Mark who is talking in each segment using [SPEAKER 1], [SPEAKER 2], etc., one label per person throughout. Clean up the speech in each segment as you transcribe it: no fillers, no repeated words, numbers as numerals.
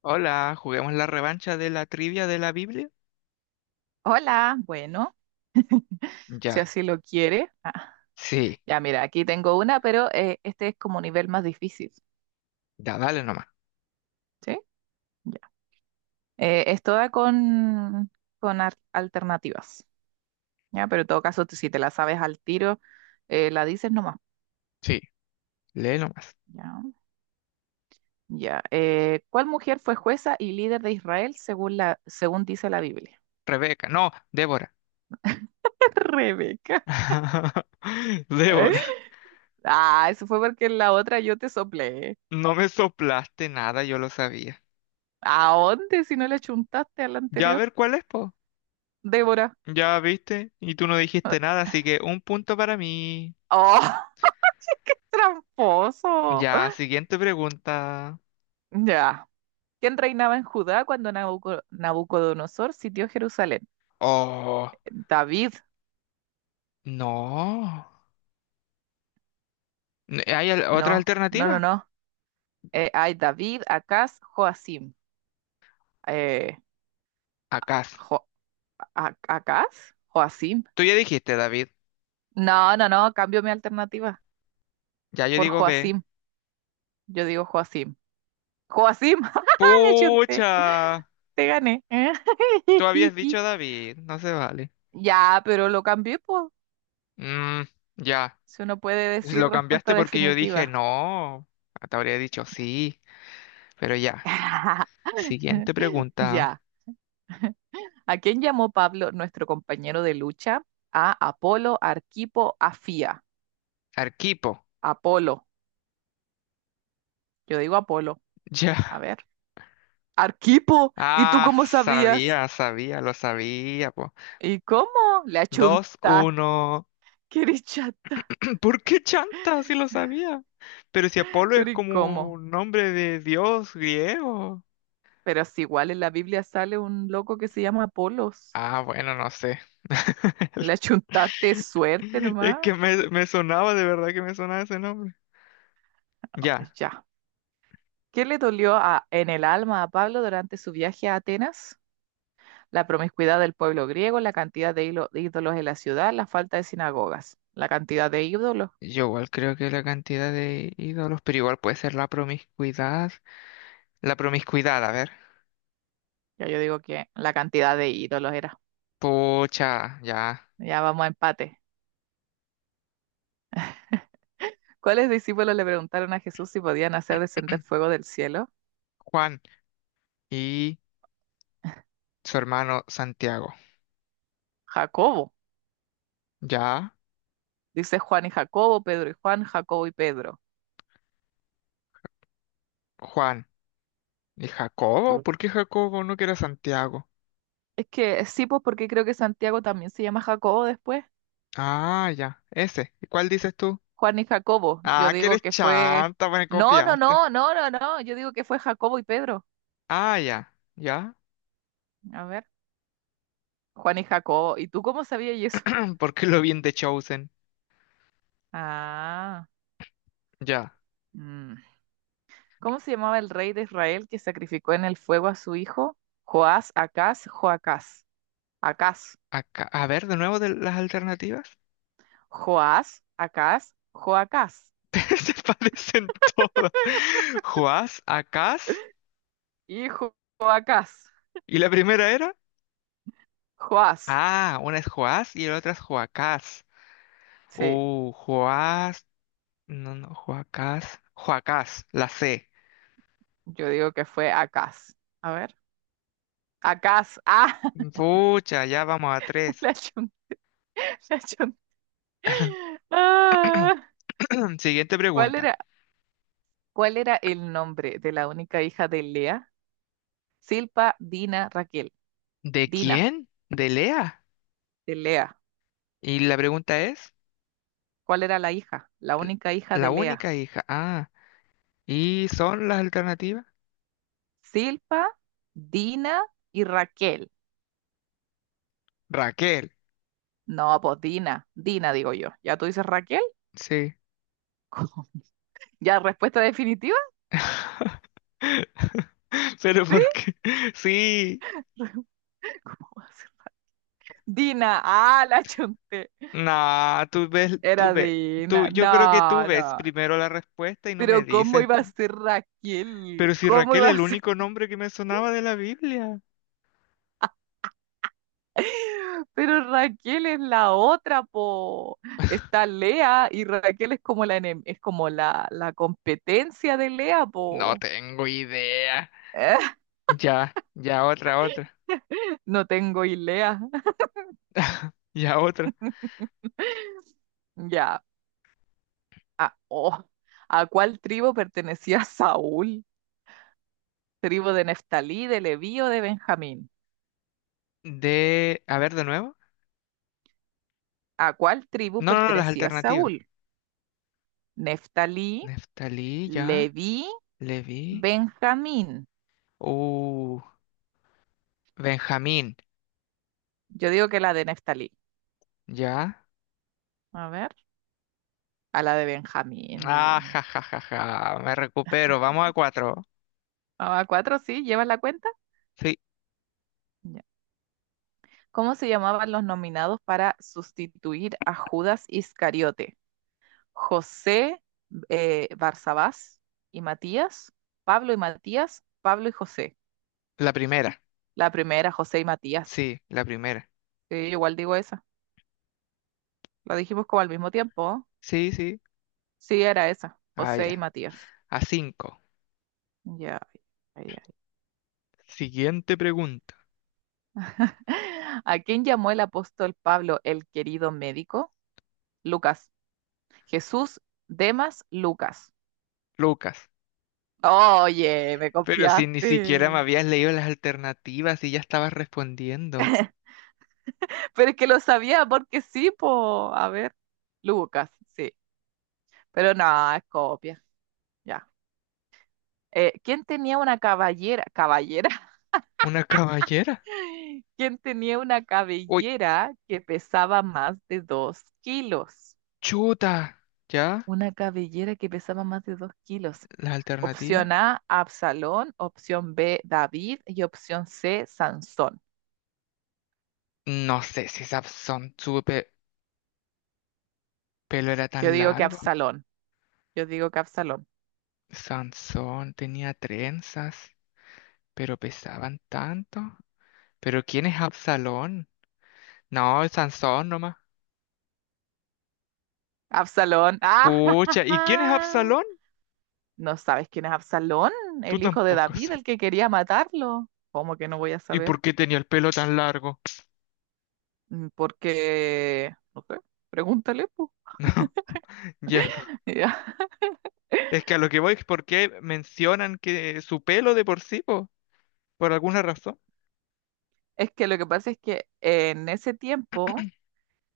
[SPEAKER 1] Hola, ¿juguemos la revancha de la trivia de la Biblia?
[SPEAKER 2] Hola, bueno, si
[SPEAKER 1] Ya,
[SPEAKER 2] así lo quiere. Ah,
[SPEAKER 1] sí,
[SPEAKER 2] ya, mira, aquí tengo una, pero este es como nivel más difícil,
[SPEAKER 1] ya dale nomás.
[SPEAKER 2] ¿sí? Ya. Es toda con, con alternativas, ¿ya? Pero en todo caso, si te la sabes al tiro, la dices nomás,
[SPEAKER 1] Sí, lee nomás.
[SPEAKER 2] ¿ya? Ya. ¿Cuál mujer fue jueza y líder de Israel según dice la Biblia?
[SPEAKER 1] Rebeca, no, Débora.
[SPEAKER 2] Rebeca.
[SPEAKER 1] Débora,
[SPEAKER 2] Ah, eso fue porque en la otra yo te soplé.
[SPEAKER 1] no me soplaste nada, yo lo sabía.
[SPEAKER 2] ¿A dónde si no le chuntaste a la
[SPEAKER 1] Ya a
[SPEAKER 2] anterior?
[SPEAKER 1] ver cuál es, po.
[SPEAKER 2] Débora.
[SPEAKER 1] Ya viste, y tú no dijiste nada, así que un punto para mí.
[SPEAKER 2] Oh. Tramposo.
[SPEAKER 1] Ya, siguiente pregunta.
[SPEAKER 2] Ya. ¿Quién reinaba en Judá cuando Nabucodonosor sitió Jerusalén?
[SPEAKER 1] Oh,
[SPEAKER 2] David.
[SPEAKER 1] no. ¿Hay otra
[SPEAKER 2] No, no, no,
[SPEAKER 1] alternativa?
[SPEAKER 2] no. Ay, David, Acaz, Joacim. Eh,
[SPEAKER 1] Acá.
[SPEAKER 2] Jo- ¿Acaz? Joacim.
[SPEAKER 1] Tú ya dijiste, David.
[SPEAKER 2] No, no, no. Cambio mi alternativa
[SPEAKER 1] Ya yo
[SPEAKER 2] por
[SPEAKER 1] digo B.
[SPEAKER 2] Joacim. Yo digo Joacim. Joacim. ¡Ja, ja, ja! Le chunté.
[SPEAKER 1] ¡Pucha!
[SPEAKER 2] Te gané.
[SPEAKER 1] Tú habías dicho David, no se vale.
[SPEAKER 2] Ya, pero lo cambié, pues.
[SPEAKER 1] Mm, ya.
[SPEAKER 2] Si uno puede
[SPEAKER 1] Pues,
[SPEAKER 2] decir
[SPEAKER 1] lo
[SPEAKER 2] respuesta
[SPEAKER 1] cambiaste porque yo dije
[SPEAKER 2] definitiva.
[SPEAKER 1] no. Te habría dicho sí, pero ya. Siguiente pregunta.
[SPEAKER 2] Ya. ¿A quién llamó Pablo, nuestro compañero de lucha? A Apolo, Arquipo, Afía.
[SPEAKER 1] Arquipo.
[SPEAKER 2] Apolo. Yo digo Apolo.
[SPEAKER 1] Ya.
[SPEAKER 2] A ver. Arquipo. ¿Y tú
[SPEAKER 1] Ah,
[SPEAKER 2] cómo sabías?
[SPEAKER 1] sabía, lo sabía, po.
[SPEAKER 2] ¿Y cómo? Le
[SPEAKER 1] Dos
[SPEAKER 2] achuntaste.
[SPEAKER 1] uno.
[SPEAKER 2] ¡Qué eres chata!
[SPEAKER 1] ¿Por qué chanta si lo sabía? Pero si Apolo es
[SPEAKER 2] Pero ¿y
[SPEAKER 1] como
[SPEAKER 2] cómo?
[SPEAKER 1] un nombre de dios griego.
[SPEAKER 2] Pero si igual en la Biblia sale un loco que se llama Apolos.
[SPEAKER 1] Ah, bueno, no sé.
[SPEAKER 2] Le achuntaste suerte
[SPEAKER 1] Es
[SPEAKER 2] nomás.
[SPEAKER 1] que me sonaba, de verdad que me sonaba ese nombre. Ya.
[SPEAKER 2] Ya. ¿Qué le dolió en el alma a Pablo durante su viaje a Atenas? La promiscuidad del pueblo griego, la cantidad de ídolos en la ciudad, la falta de sinagogas, la cantidad de ídolos.
[SPEAKER 1] Yo igual creo que la cantidad de ídolos, pero igual puede ser la promiscuidad. La promiscuidad, a ver.
[SPEAKER 2] Ya, yo digo que la cantidad de ídolos era.
[SPEAKER 1] Pucha, ya.
[SPEAKER 2] Ya vamos a empate. ¿Cuáles discípulos le preguntaron a Jesús si podían hacer descender fuego del cielo?
[SPEAKER 1] Juan y su hermano Santiago.
[SPEAKER 2] Jacobo,
[SPEAKER 1] Ya.
[SPEAKER 2] dice Juan y Jacobo, Pedro y Juan, Jacobo y Pedro.
[SPEAKER 1] Juan y Jacobo. ¿Por qué Jacobo no quiere a Santiago?
[SPEAKER 2] Es que sí, pues porque creo que Santiago también se llama Jacobo después.
[SPEAKER 1] Ah, ya. Ese. ¿Y cuál dices tú?
[SPEAKER 2] Juan y Jacobo, yo
[SPEAKER 1] Ah, que
[SPEAKER 2] digo
[SPEAKER 1] eres
[SPEAKER 2] que fue...
[SPEAKER 1] chanta, pues me
[SPEAKER 2] No, no,
[SPEAKER 1] copiaste.
[SPEAKER 2] no, no, no, no, yo digo que fue Jacobo y Pedro.
[SPEAKER 1] Ah, ya. Ya.
[SPEAKER 2] A ver, Juan y Jacobo, ¿y tú cómo sabías eso?
[SPEAKER 1] ¿Por qué lo vi en The Chosen?
[SPEAKER 2] Ah,
[SPEAKER 1] Ya.
[SPEAKER 2] mm. ¿Cómo se llamaba el rey de Israel que sacrificó en el fuego a su hijo? Joás, Acaz, Joacás. Acaz.
[SPEAKER 1] Acá. A ver, de nuevo de las alternativas.
[SPEAKER 2] Joás, Acaz, Joacás.
[SPEAKER 1] Se parecen todos. Joás, Acaz.
[SPEAKER 2] Hijo Joacás.
[SPEAKER 1] ¿Y la primera era?
[SPEAKER 2] Joás.
[SPEAKER 1] Ah, una es Joás y la otra es Joacás.
[SPEAKER 2] Sí,
[SPEAKER 1] Joás. No, no, Joacás. Joacás, la C.
[SPEAKER 2] yo digo que fue Acaz. A ver. Acaz. Ah,
[SPEAKER 1] Pucha, ya vamos a tres.
[SPEAKER 2] la chunté, la chunté. Ah.
[SPEAKER 1] Siguiente
[SPEAKER 2] ¿Cuál
[SPEAKER 1] pregunta.
[SPEAKER 2] era, cuál era el nombre de la única hija de Lea? Silpa, Dina, Raquel.
[SPEAKER 1] ¿De
[SPEAKER 2] Dina,
[SPEAKER 1] quién? ¿De Lea?
[SPEAKER 2] de Lea.
[SPEAKER 1] Y la pregunta es,
[SPEAKER 2] ¿Cuál era la hija? La
[SPEAKER 1] l-
[SPEAKER 2] única hija
[SPEAKER 1] la
[SPEAKER 2] de Lea.
[SPEAKER 1] única hija. Ah, ¿y son las alternativas?
[SPEAKER 2] Silpa, Dina y Raquel.
[SPEAKER 1] Raquel.
[SPEAKER 2] No, pues Dina, Dina digo yo. ¿Ya tú dices Raquel?
[SPEAKER 1] Sí.
[SPEAKER 2] ¿Cómo? ¿Ya respuesta definitiva?
[SPEAKER 1] Pero
[SPEAKER 2] ¿Sí?
[SPEAKER 1] ¿por qué? Sí.
[SPEAKER 2] ¿Cómo va a ser? Dina, ah, la chunté.
[SPEAKER 1] Nah, tú ves, tú
[SPEAKER 2] Era
[SPEAKER 1] ves, tú,
[SPEAKER 2] Dina.
[SPEAKER 1] yo creo que tú
[SPEAKER 2] No,
[SPEAKER 1] ves
[SPEAKER 2] no.
[SPEAKER 1] primero la respuesta y no me
[SPEAKER 2] Pero ¿cómo
[SPEAKER 1] dices.
[SPEAKER 2] iba a ser Raquel?
[SPEAKER 1] Pero si
[SPEAKER 2] ¿Cómo
[SPEAKER 1] Raquel es
[SPEAKER 2] iba a
[SPEAKER 1] el
[SPEAKER 2] ser?
[SPEAKER 1] único nombre que me sonaba de la Biblia.
[SPEAKER 2] Pero Raquel es la otra, po. Está Lea y Raquel es como la enem- es como la competencia de Lea,
[SPEAKER 1] No
[SPEAKER 2] po.
[SPEAKER 1] tengo idea. Ya, ya otra.
[SPEAKER 2] No tengo idea.
[SPEAKER 1] Ya otra.
[SPEAKER 2] Ya. ¿A, oh, ¿a cuál tribu pertenecía Saúl? ¿Tribu de Neftalí, de Leví o de Benjamín?
[SPEAKER 1] De, a ver, de nuevo.
[SPEAKER 2] ¿A cuál tribu
[SPEAKER 1] No, no, no, las
[SPEAKER 2] pertenecía
[SPEAKER 1] alternativas.
[SPEAKER 2] Saúl? ¿Neftalí,
[SPEAKER 1] Neftalí, ya.
[SPEAKER 2] Leví,
[SPEAKER 1] Leví.
[SPEAKER 2] Benjamín?
[SPEAKER 1] Uh, Benjamín,
[SPEAKER 2] Yo digo que la de Neftalí.
[SPEAKER 1] ya.
[SPEAKER 2] A ver, a la de Benjamín, la
[SPEAKER 1] Ah,
[SPEAKER 2] gran.
[SPEAKER 1] ja, ja, ja, ja. Me recupero. Vamos a cuatro.
[SPEAKER 2] Ah, ¿cuatro sí? ¿Llevas la cuenta?
[SPEAKER 1] Sí,
[SPEAKER 2] Ya. ¿Cómo se llamaban los nominados para sustituir a Judas Iscariote? ¿José, Barsabás y Matías? ¿Pablo y Matías? ¿Pablo y José?
[SPEAKER 1] la primera.
[SPEAKER 2] La primera, José y Matías.
[SPEAKER 1] Sí, la primera.
[SPEAKER 2] Sí, yo igual digo esa. La dijimos como al mismo tiempo, ¿no?
[SPEAKER 1] Sí, sí.
[SPEAKER 2] Sí, era esa.
[SPEAKER 1] Ah,
[SPEAKER 2] José y
[SPEAKER 1] ya.
[SPEAKER 2] Matías.
[SPEAKER 1] A cinco.
[SPEAKER 2] Ya, ya, ya.
[SPEAKER 1] Siguiente pregunta.
[SPEAKER 2] ¿A quién llamó el apóstol Pablo el querido médico? Lucas. Jesús, Demas, Lucas.
[SPEAKER 1] Lucas,
[SPEAKER 2] Oye, me
[SPEAKER 1] pero si ni siquiera me
[SPEAKER 2] confiaste.
[SPEAKER 1] habías leído las alternativas y ya estabas respondiendo.
[SPEAKER 2] Pero es que lo sabía porque sí, po. A ver. Lucas, sí. Pero no, es copia. Ya. ¿Quién tenía una caballera? Caballera.
[SPEAKER 1] ¿Una caballera?
[SPEAKER 2] Quien tenía una
[SPEAKER 1] Uy,
[SPEAKER 2] cabellera que pesaba más de 2 kilos.
[SPEAKER 1] chuta. ¿Ya?
[SPEAKER 2] Una cabellera que pesaba más de dos kilos.
[SPEAKER 1] ¿Las alternativas?
[SPEAKER 2] Opción A, Absalón. Opción B, David. Y opción C, Sansón.
[SPEAKER 1] No sé si Sansón, su pelo era
[SPEAKER 2] Yo
[SPEAKER 1] tan
[SPEAKER 2] digo que
[SPEAKER 1] largo.
[SPEAKER 2] Absalón. Yo digo que Absalón.
[SPEAKER 1] Sansón tenía trenzas, pero pesaban tanto. ¿Pero quién es Absalón? No, es Sansón nomás.
[SPEAKER 2] Absalón. ¡Ah!
[SPEAKER 1] Pucha, ¿y quién es Absalón?
[SPEAKER 2] ¿No sabes quién es Absalón?
[SPEAKER 1] Tú
[SPEAKER 2] El hijo de
[SPEAKER 1] tampoco
[SPEAKER 2] David,
[SPEAKER 1] sabes.
[SPEAKER 2] el que quería matarlo. ¿Cómo que no voy a
[SPEAKER 1] ¿Y
[SPEAKER 2] saber?
[SPEAKER 1] por qué tenía el pelo tan largo?
[SPEAKER 2] Mm, porque, no sé, pregúntale, po.
[SPEAKER 1] No, ya. Es que a lo que voy es porque mencionan que su pelo de por sí, po, por alguna razón.
[SPEAKER 2] Es que lo que pasa es que en ese tiempo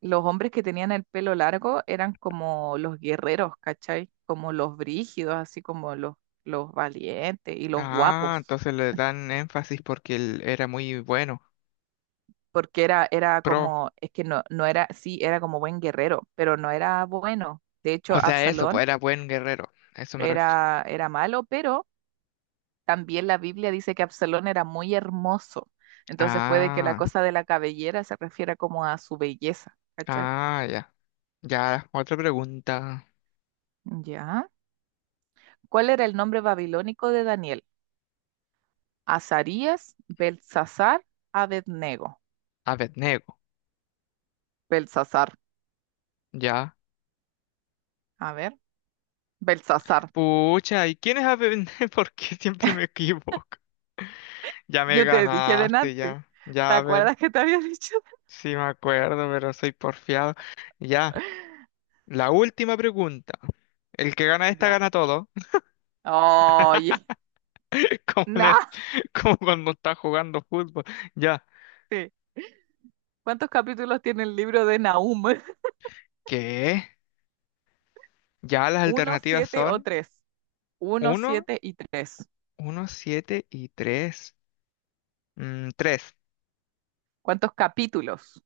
[SPEAKER 2] los hombres que tenían el pelo largo eran como los guerreros, ¿cachai? Como los brígidos, así como los valientes y los
[SPEAKER 1] Ah,
[SPEAKER 2] guapos.
[SPEAKER 1] entonces le dan énfasis porque él era muy bueno,
[SPEAKER 2] Porque era, era
[SPEAKER 1] pro.
[SPEAKER 2] como, es que no, no era, sí, era como buen guerrero, pero no era bueno. De
[SPEAKER 1] O
[SPEAKER 2] hecho,
[SPEAKER 1] sea, eso, pues
[SPEAKER 2] Absalón
[SPEAKER 1] era buen guerrero. A eso me refiero.
[SPEAKER 2] era, era malo, pero también la Biblia dice que Absalón era muy hermoso. Entonces puede que la
[SPEAKER 1] Ah,
[SPEAKER 2] cosa de la cabellera se refiera como a su belleza, ¿cachai?
[SPEAKER 1] ah, ya. Ya, otra pregunta.
[SPEAKER 2] Ya. ¿Cuál era el nombre babilónico de Daniel? Azarías, Belsasar, Abednego.
[SPEAKER 1] Abednego,
[SPEAKER 2] Belsasar.
[SPEAKER 1] ya.
[SPEAKER 2] A ver, Belsasar.
[SPEAKER 1] Pucha, ¿y quién es Abednego? Porque siempre me equivoco. Ya me
[SPEAKER 2] Yo te dije
[SPEAKER 1] ganaste,
[SPEAKER 2] delante.
[SPEAKER 1] ya.
[SPEAKER 2] ¿Te
[SPEAKER 1] Ya, a ver.
[SPEAKER 2] acuerdas que te había dicho?
[SPEAKER 1] Sí me acuerdo, pero soy porfiado. Ya. La última pregunta. El que gana esta
[SPEAKER 2] Ya.
[SPEAKER 1] gana todo.
[SPEAKER 2] Oye,
[SPEAKER 1] Como,
[SPEAKER 2] naste.
[SPEAKER 1] como cuando estás jugando fútbol. Ya.
[SPEAKER 2] ¿Cuántos capítulos tiene el libro de Nahum?
[SPEAKER 1] ¿Qué? Ya las
[SPEAKER 2] ¿Uno,
[SPEAKER 1] alternativas
[SPEAKER 2] siete o
[SPEAKER 1] son
[SPEAKER 2] tres? Uno,
[SPEAKER 1] uno,
[SPEAKER 2] siete y tres.
[SPEAKER 1] uno siete y 3. Tres,
[SPEAKER 2] ¿Cuántos capítulos?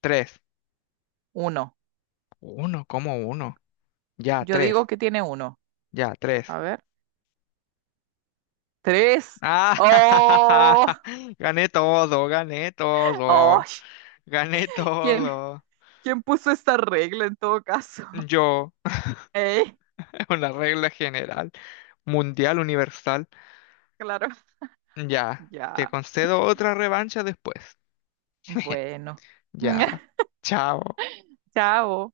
[SPEAKER 1] tres,
[SPEAKER 2] Uno.
[SPEAKER 1] uno como uno. Ya,
[SPEAKER 2] Yo digo
[SPEAKER 1] tres.
[SPEAKER 2] que tiene uno.
[SPEAKER 1] Ya, 3.
[SPEAKER 2] A ver. Tres.
[SPEAKER 1] Ah,
[SPEAKER 2] ¡Oh!
[SPEAKER 1] gané todo, gané
[SPEAKER 2] ¡Oh!
[SPEAKER 1] todo. Gané
[SPEAKER 2] ¿Quién,
[SPEAKER 1] todo.
[SPEAKER 2] ¿Quién puso esta regla en todo caso?
[SPEAKER 1] Yo,
[SPEAKER 2] ¿Eh?
[SPEAKER 1] una regla general, mundial, universal.
[SPEAKER 2] Claro.
[SPEAKER 1] Ya, te
[SPEAKER 2] Ya.
[SPEAKER 1] concedo otra revancha después.
[SPEAKER 2] Bueno.
[SPEAKER 1] Ya, chao.
[SPEAKER 2] Chao.